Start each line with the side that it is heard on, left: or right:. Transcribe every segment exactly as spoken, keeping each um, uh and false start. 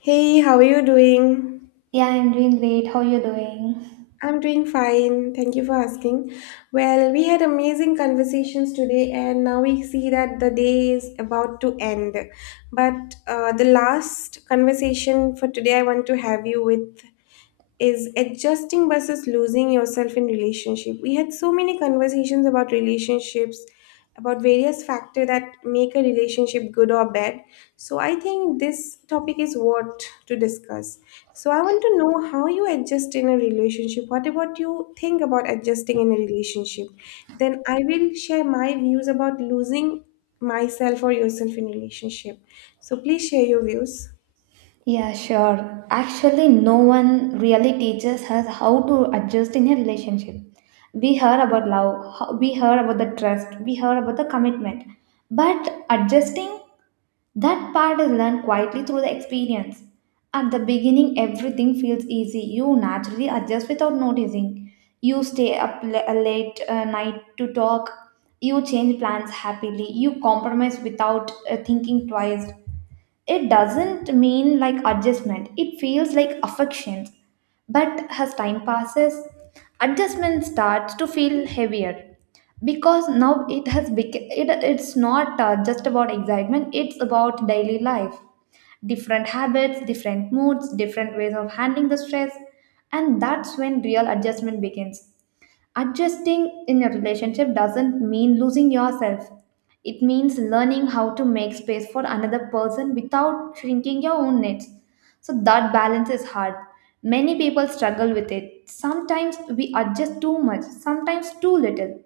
left: Hey, how are you doing?
right: Yeah, I'm doing great. How you doing?
left: I'm doing fine. Thank you for asking. Well, we had amazing conversations today, and now we see that the day is about to end. But uh, the last conversation for today I want to have you with is adjusting versus losing yourself in relationship. We had so many conversations about relationships, about various factors that make a relationship good or bad, so I think this topic is worth to discuss. So I want to know how you adjust in a relationship, what about you think about adjusting in a relationship. Then I will share my views about losing myself or yourself in relationship. So please share your views.
right: Yeah, sure. Actually, no one really teaches us how to adjust in a relationship. We heard about love, how- we heard about the trust, we heard about the commitment. But adjusting, that part is learned quietly through the experience. At the beginning, everything feels easy. You naturally adjust without noticing. You stay up la- uh, late uh, night to talk. You change plans happily. You compromise without uh, thinking twice. It doesn't mean like adjustment, it feels like affections. But as time passes, adjustment starts to feel heavier because now it has become it, it's not uh, just about excitement, it's about daily life. Different habits, different moods, different ways of handling the stress, and that's when real adjustment begins. Adjusting in a relationship doesn't mean losing yourself. It means learning how to make space for another person without shrinking your own needs. So that balance is hard. Many people struggle with it. Sometimes we adjust too much, sometimes too little.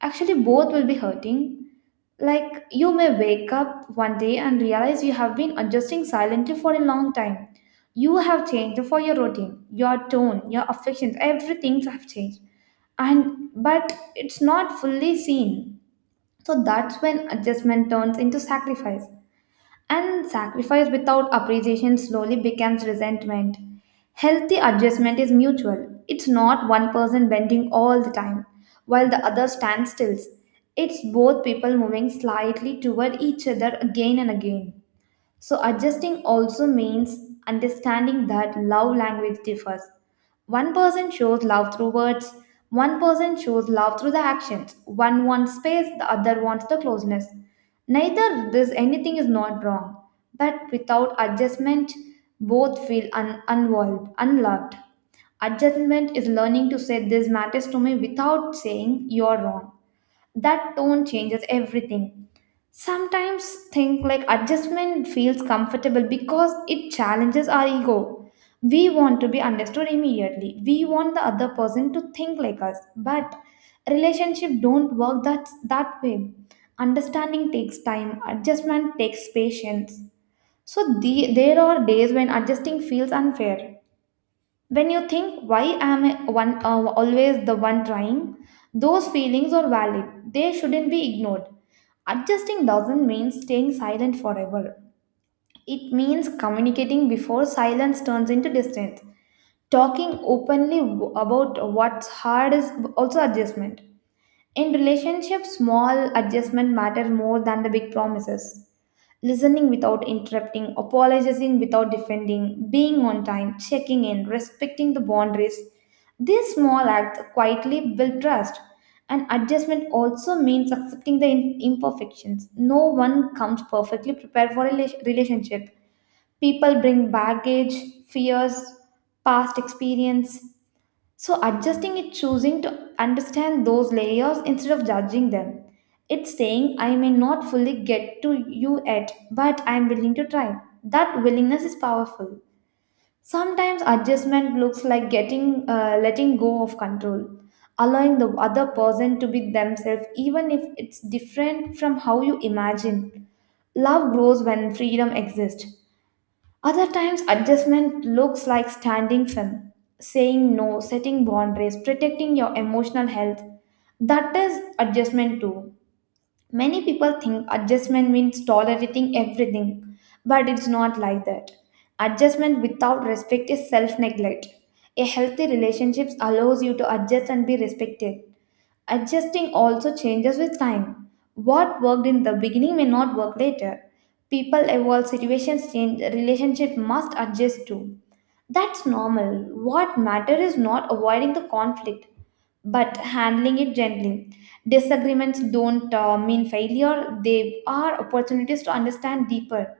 right: Actually, both will be hurting. Like you may wake up one day and realize you have been adjusting silently for a long time. You have changed for your routine, your tone, your affections, everything have changed and but it's not fully seen. So that's when adjustment turns into sacrifice, and sacrifice without appreciation slowly becomes resentment. Healthy adjustment is mutual. It's not one person bending all the time while the other stands still. It's both people moving slightly toward each other again and again. So, adjusting also means understanding that love language differs. One person shows love through words, one person shows love through the actions. One wants space, the other wants the closeness. Neither this anything is not wrong, but without adjustment, both feel un- unwalled, unloved. Adjustment is learning to say this matters to me without saying you're wrong. That tone changes everything. Sometimes think like adjustment feels comfortable because it challenges our ego. We want to be understood immediately. We want the other person to think like us. But relationship don't work that that way. Understanding takes time. Adjustment takes patience. So the, there are days when adjusting feels unfair. When you think, why am I one, uh, always the one trying? Those feelings are valid. They shouldn't be ignored. Adjusting doesn't mean staying silent forever. It means communicating before silence turns into distance. Talking openly w- about what's hard is also adjustment. In relationships, small adjustment matter more than the big promises: listening without interrupting, apologizing without defending, being on time, checking in, respecting the boundaries. These small acts quietly build trust. And adjustment also means accepting the im- imperfections. No one comes perfectly prepared for a rela- relationship. People bring baggage, fears, past experience, so, adjusting is choosing to understand those layers instead of judging them. It's saying, I may not fully get to you yet, but I'm willing to try. That willingness is powerful. Sometimes adjustment looks like getting uh, letting go of control, allowing the other person to be themselves, even if it's different from how you imagine. Love grows when freedom exists. Other times, adjustment looks like standing firm, saying no, setting boundaries, protecting your emotional health. That is adjustment too. Many people think adjustment means tolerating everything, but it's not like that. Adjustment without respect is self neglect. A healthy relationship allows you to adjust and be respected. Adjusting also changes with time. What worked in the beginning may not work later. People evolve, situations change, relationship must adjust too. That's normal. What matters is not avoiding the conflict, but handling it gently. Disagreements don't uh, mean failure, they are opportunities to understand deeper.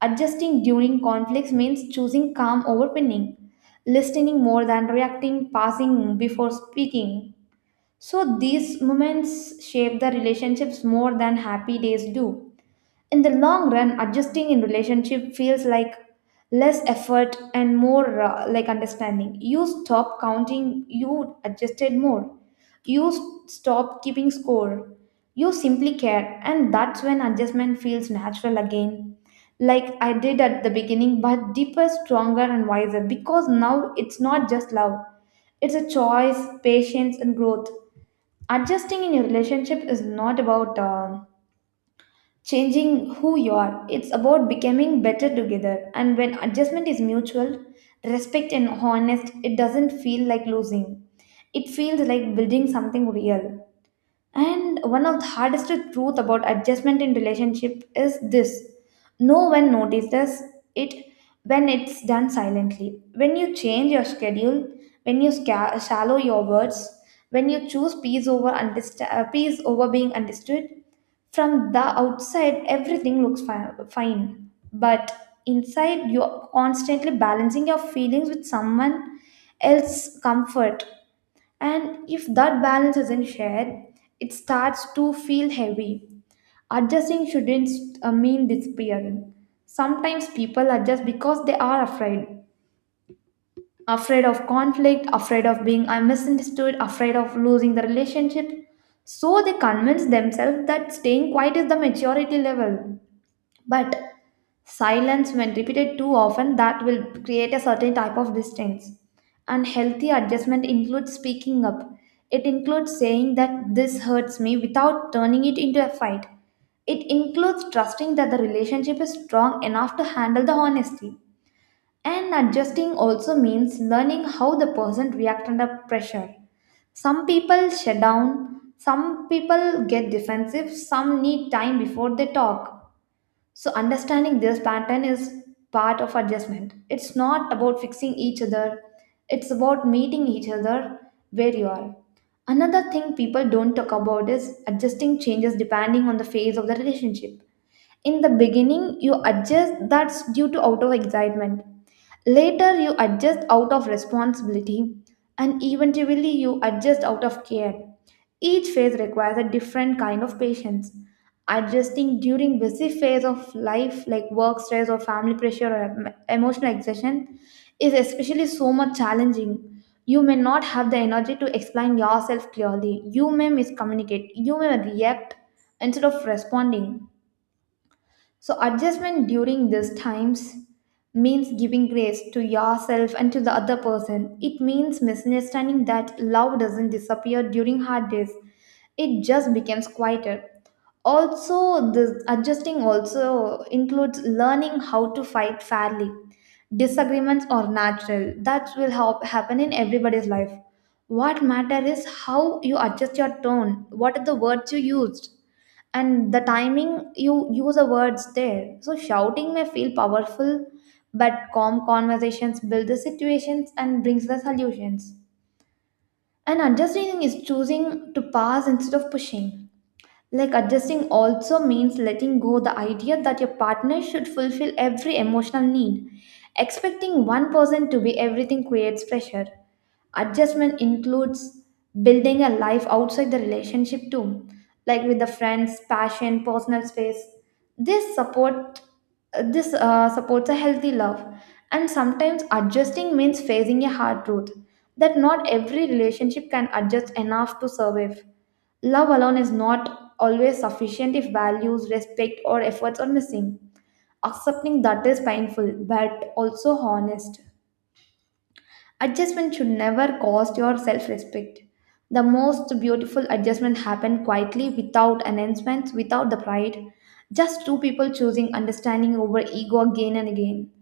right: Adjusting during conflicts means choosing calm over pinning, listening more than reacting, passing before speaking, so these moments shape the relationships more than happy days do. In the long run, adjusting in relationship feels like less effort and more uh, like understanding. You stop counting, you adjusted more. You s- stop keeping score. You simply care, and that's when adjustment feels natural again. Like I did at the beginning, but deeper, stronger, and wiser because now it's not just love. It's a choice, patience, and growth. Adjusting in your relationship is not about um changing who you are. It's about becoming better together, and when adjustment is mutual, respect and honest, it doesn't feel like losing, it feels like building something real. And one of the hardest truth about adjustment in relationship is this. No one notices it when it's done silently. When you change your schedule, when you sca- shallow your words, when you choose peace over understa- uh, peace over being understood, from the outside everything looks fi- fine. But inside you're constantly balancing your feelings with someone else's comfort, and if that balance isn't shared, it starts to feel heavy. Adjusting shouldn't uh, mean disappearing. Sometimes people adjust because they are afraid. Afraid of conflict, afraid of being uh, misunderstood, afraid of losing the relationship. So they convince themselves that staying quiet is the maturity level. But silence, when repeated too often, that will create a certain type of distance. And healthy adjustment includes speaking up. It includes saying that this hurts me without turning it into a fight. It includes trusting that the relationship is strong enough to handle the honesty. And adjusting also means learning how the person reacts under pressure. Some people shut down, some people get defensive, some need time before they talk. So understanding this pattern is part of adjustment. It's not about fixing each other, it's about meeting each other where you are. Another thing people don't talk about is adjusting changes depending on the phase of the relationship. In the beginning, you adjust that's due to out of excitement. Later, you adjust out of responsibility, and eventually, you adjust out of care. Each phase requires a different kind of patience. Adjusting during busy phase of life like work stress or family pressure or em- emotional exhaustion is especially so much challenging. You may not have the energy to explain yourself clearly. You may miscommunicate. You may react instead of responding. So, adjustment during these times means giving grace to yourself and to the other person. It means misunderstanding that love doesn't disappear during hard days, it just becomes quieter. Also this adjusting also includes learning how to fight fairly. Disagreements are natural, that will help happen in everybody's life. What matter is how you adjust your tone, what are the words you used and the timing you use the words there. So shouting may feel powerful, but calm conversations build the situations and brings the solutions. And adjusting is choosing to pass instead of pushing. Like adjusting also means letting go the idea that your partner should fulfill every emotional need. Expecting one person to be everything creates pressure. Adjustment includes building a life outside the relationship too, like with the friends, passion, personal space. This support this uh, supports a healthy love. And sometimes adjusting means facing a hard truth that not every relationship can adjust enough to survive. Love alone is not always sufficient if values, respect, or efforts are missing. Accepting that is painful but also honest. Adjustment should never cost your self respect. The most beautiful adjustment happen quietly without announcements, without the pride. Just two people choosing understanding over ego again and again.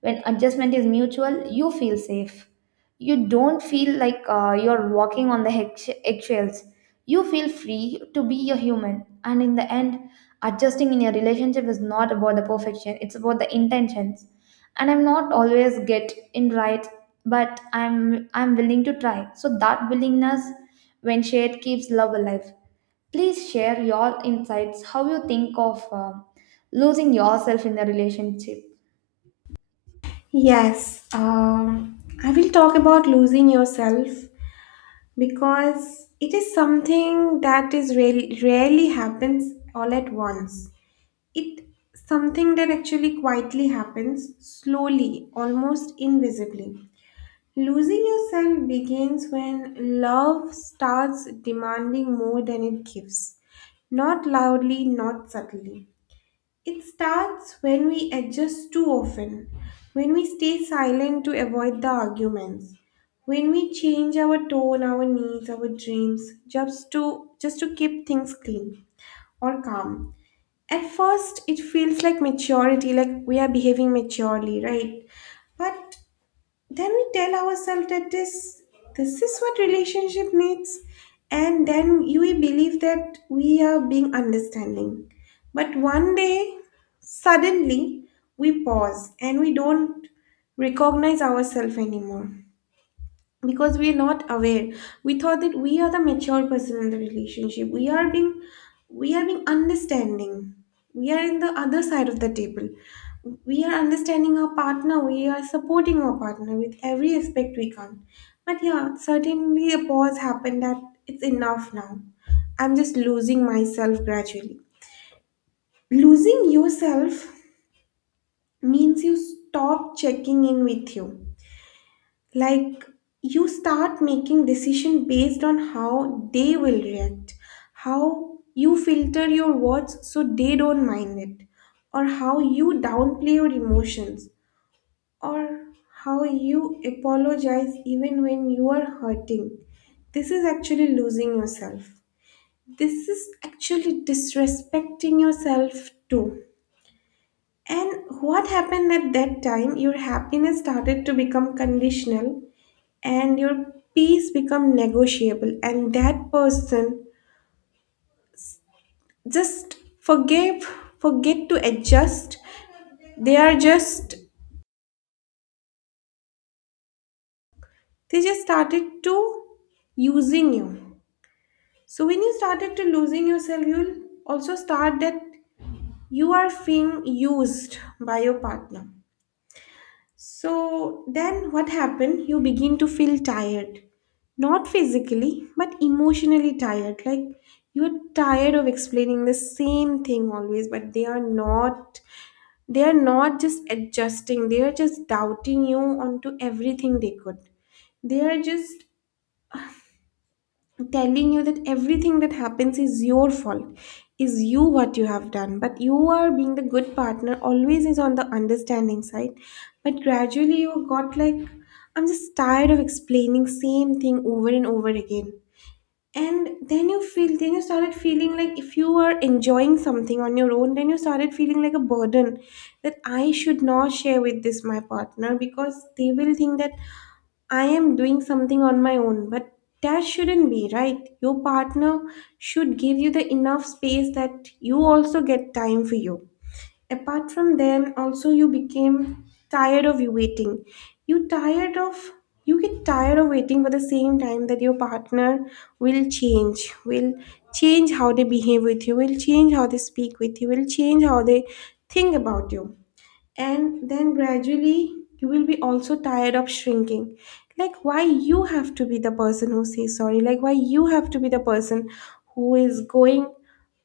right: When adjustment is mutual, you feel safe. You don't feel like uh, you're walking on the eggshe- eggshells. You feel free to be a human. And in the end, adjusting in your relationship is not about the perfection, it's about the intentions. And I'm not always get in right, but I'm I'm willing to try. So that willingness when shared keeps love alive. Please share your insights, how you think of uh, losing yourself in the relationship.
left: Yes, um, I will talk about losing yourself, because it is something that is really rarely happens all at once. It something that actually quietly happens slowly, almost invisibly. Losing yourself begins when love starts demanding more than it gives, not loudly, not subtly. It starts when we adjust too often, when we stay silent to avoid the arguments, when we change our tone, our needs, our dreams just to just to keep things clean or calm. At first it feels like maturity, like we are behaving maturely, right? But then we tell ourselves that this this is what relationship needs, and then you will believe that we are being understanding. But one day, suddenly, we pause and we don't recognize ourselves anymore, because we are not aware. We thought that we are the mature person in the relationship, we are being we are being understanding, we are in the other side of the table, we are understanding our partner, we are supporting our partner with every aspect we can. But yeah, certainly a pause happened that it's enough now, I'm just losing myself gradually. Losing yourself means you stop checking in with you. Like, you start making decision based on how they will react, how you filter your words so they don't mind it, or how you downplay your emotions, or how you apologize even when you are hurting. This is actually losing yourself, this is actually disrespecting yourself too. And what happened at that time, your happiness started to become conditional, and your peace become negotiable, and that person just forgave, forget to adjust. they are just they just started to using you. So when you started to losing yourself, you'll also start that you are being used by your partner. So then what happened? You begin to feel tired. Not physically, but emotionally tired. Like, you're tired of explaining the same thing always, but they are not they are not just adjusting, they are just doubting you onto everything they could. They are just telling you that everything that happens is your fault, is you what you have done, but you are being the good partner, always is on the understanding side. But gradually you got like, I'm just tired of explaining same thing over and over again. And then you feel then you started feeling like, if you are enjoying something on your own, then you started feeling like a burden, that I should not share with this my partner because they will think that I am doing something on my own. But that shouldn't be, right? Your partner should give you the enough space that you also get time for you. Apart from them, also you became tired of you waiting. You tired of you get tired of waiting for the same time that your partner will change, will change how they behave with you, will change how they speak with you, will change how they think about you. And then gradually you will be also tired of shrinking. Like, why you have to be the person who says sorry, like, why you have to be the person who is going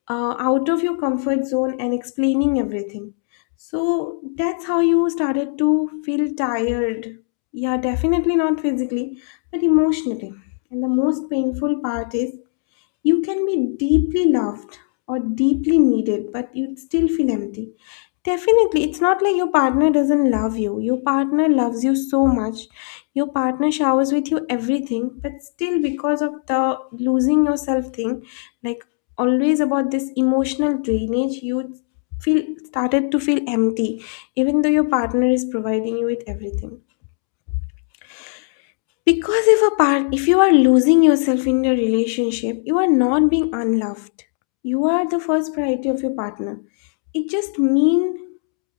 left: uh, out of your comfort zone and explaining everything. So that's how you started to feel tired. Yeah, definitely not physically, but emotionally. And the most painful part is, you can be deeply loved or deeply needed, but you'd still feel empty. Definitely, it's not like your partner doesn't love you. Your partner loves you so much. Your partner showers with you everything, but still, because of the losing yourself thing, like, always about this emotional drainage, you feel started to feel empty, even though your partner is providing you with everything. Because if a part if you are losing yourself in your relationship, you are not being unloved. You are the first priority of your partner. It just means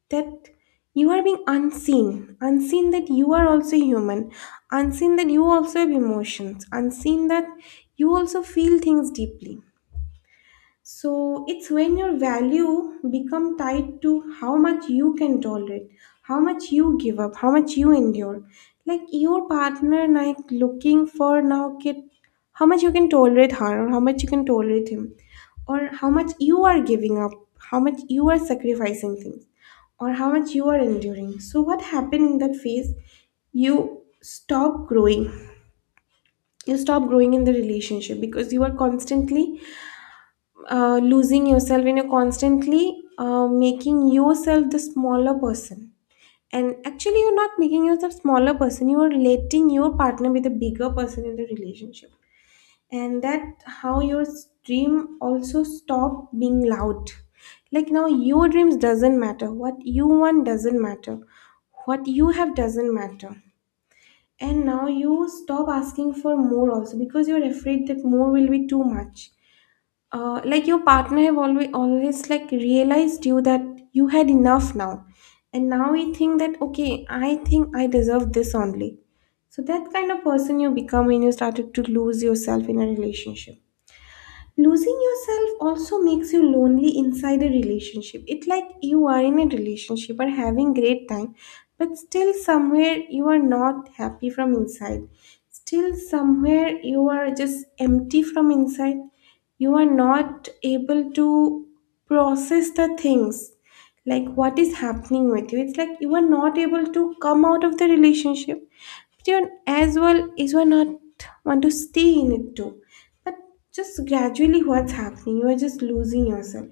left: that you are being unseen. Unseen that you are also human. Unseen that you also have emotions. Unseen that you also feel things deeply. So it's when your value become tied to how much you can tolerate, how much you give up, how much you endure. Like, your partner like looking for now kid, how much you can tolerate her, or how much you can tolerate him, or how much you are giving up, how much you are sacrificing things, or how much you are enduring. So what happened in that phase? You stop growing. You stop growing in the relationship because you are constantly uh, losing yourself, and you're constantly uh, making yourself the smaller person. And actually you're not making yourself smaller person, you are letting your partner be the bigger person in the relationship. And that how your dream also stop being loud. Like, now your dreams doesn't matter, what you want doesn't matter, what you have doesn't matter. And now you stop asking for more also, because you're afraid that more will be too much. Uh, like, your partner have always always like realized you that you had enough now. And now you think that, okay, I think I deserve this only. So that kind of person you become when you started to lose yourself in a relationship. Losing yourself also makes you lonely inside a relationship. It's like you are in a relationship or having great time, but still somewhere you are not happy from inside, still somewhere you are just empty from inside. You are not able to process the things, like what is happening with you. It's like you are not able to come out of the relationship, but you are, as well as you are not want to stay in it too. But just gradually, what's happening? You are just losing yourself.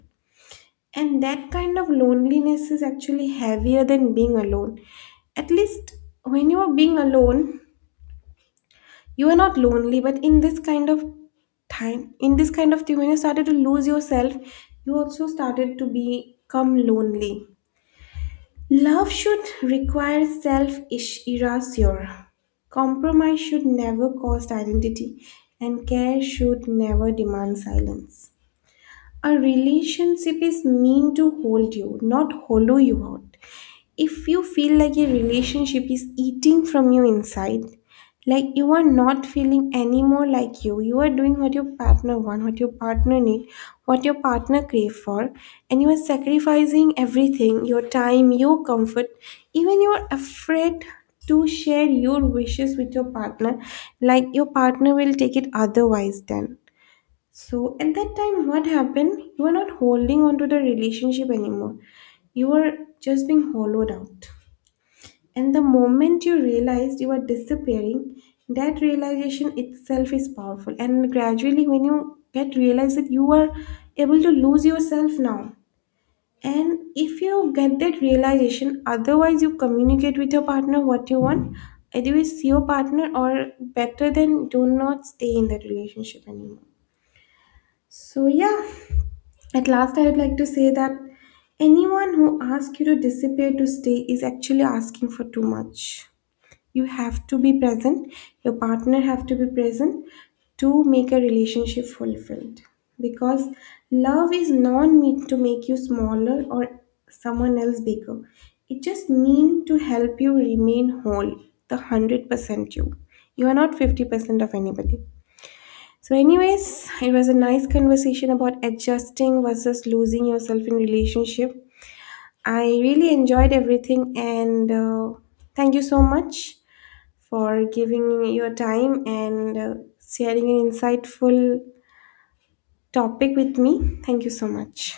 left: And that kind of loneliness is actually heavier than being alone. At least when you are being alone, you are not lonely, but in this kind of time, in this kind of thing, when you started to lose yourself, you also started to become lonely. Love should require self erasure. Compromise should never cost identity, and care should never demand silence. A relationship is meant to hold you, not hollow you out. If you feel like a relationship is eating from you inside, like you are not feeling anymore like you, you are doing what your partner want, what your partner need, what your partner crave for, and you are sacrificing everything, your time, your comfort, even you are afraid to share your wishes with your partner, like your partner will take it otherwise then. So at that time, what happened? You are not holding on to the relationship anymore. You are just being hollowed out. And the moment you realize you are disappearing, that realization itself is powerful. And gradually, when you get realized that you are able to lose yourself now, and if you get that realization, otherwise, you communicate with your partner what you want. Either with your partner, or better than do not stay in that relationship anymore. So yeah, at last, I'd like to say that anyone who asks you to disappear to stay is actually asking for too much. You have to be present, your partner have to be present, to make a relationship fulfilled. Because love is not meant to make you smaller or someone else bigger. It just means to help you remain whole, the one hundred percent you. You are not fifty percent of anybody. So, anyways, it was a nice conversation about adjusting versus losing yourself in relationship. I really enjoyed everything, and uh, thank you so much for giving me your time, and uh, sharing an insightful topic with me. Thank you so much.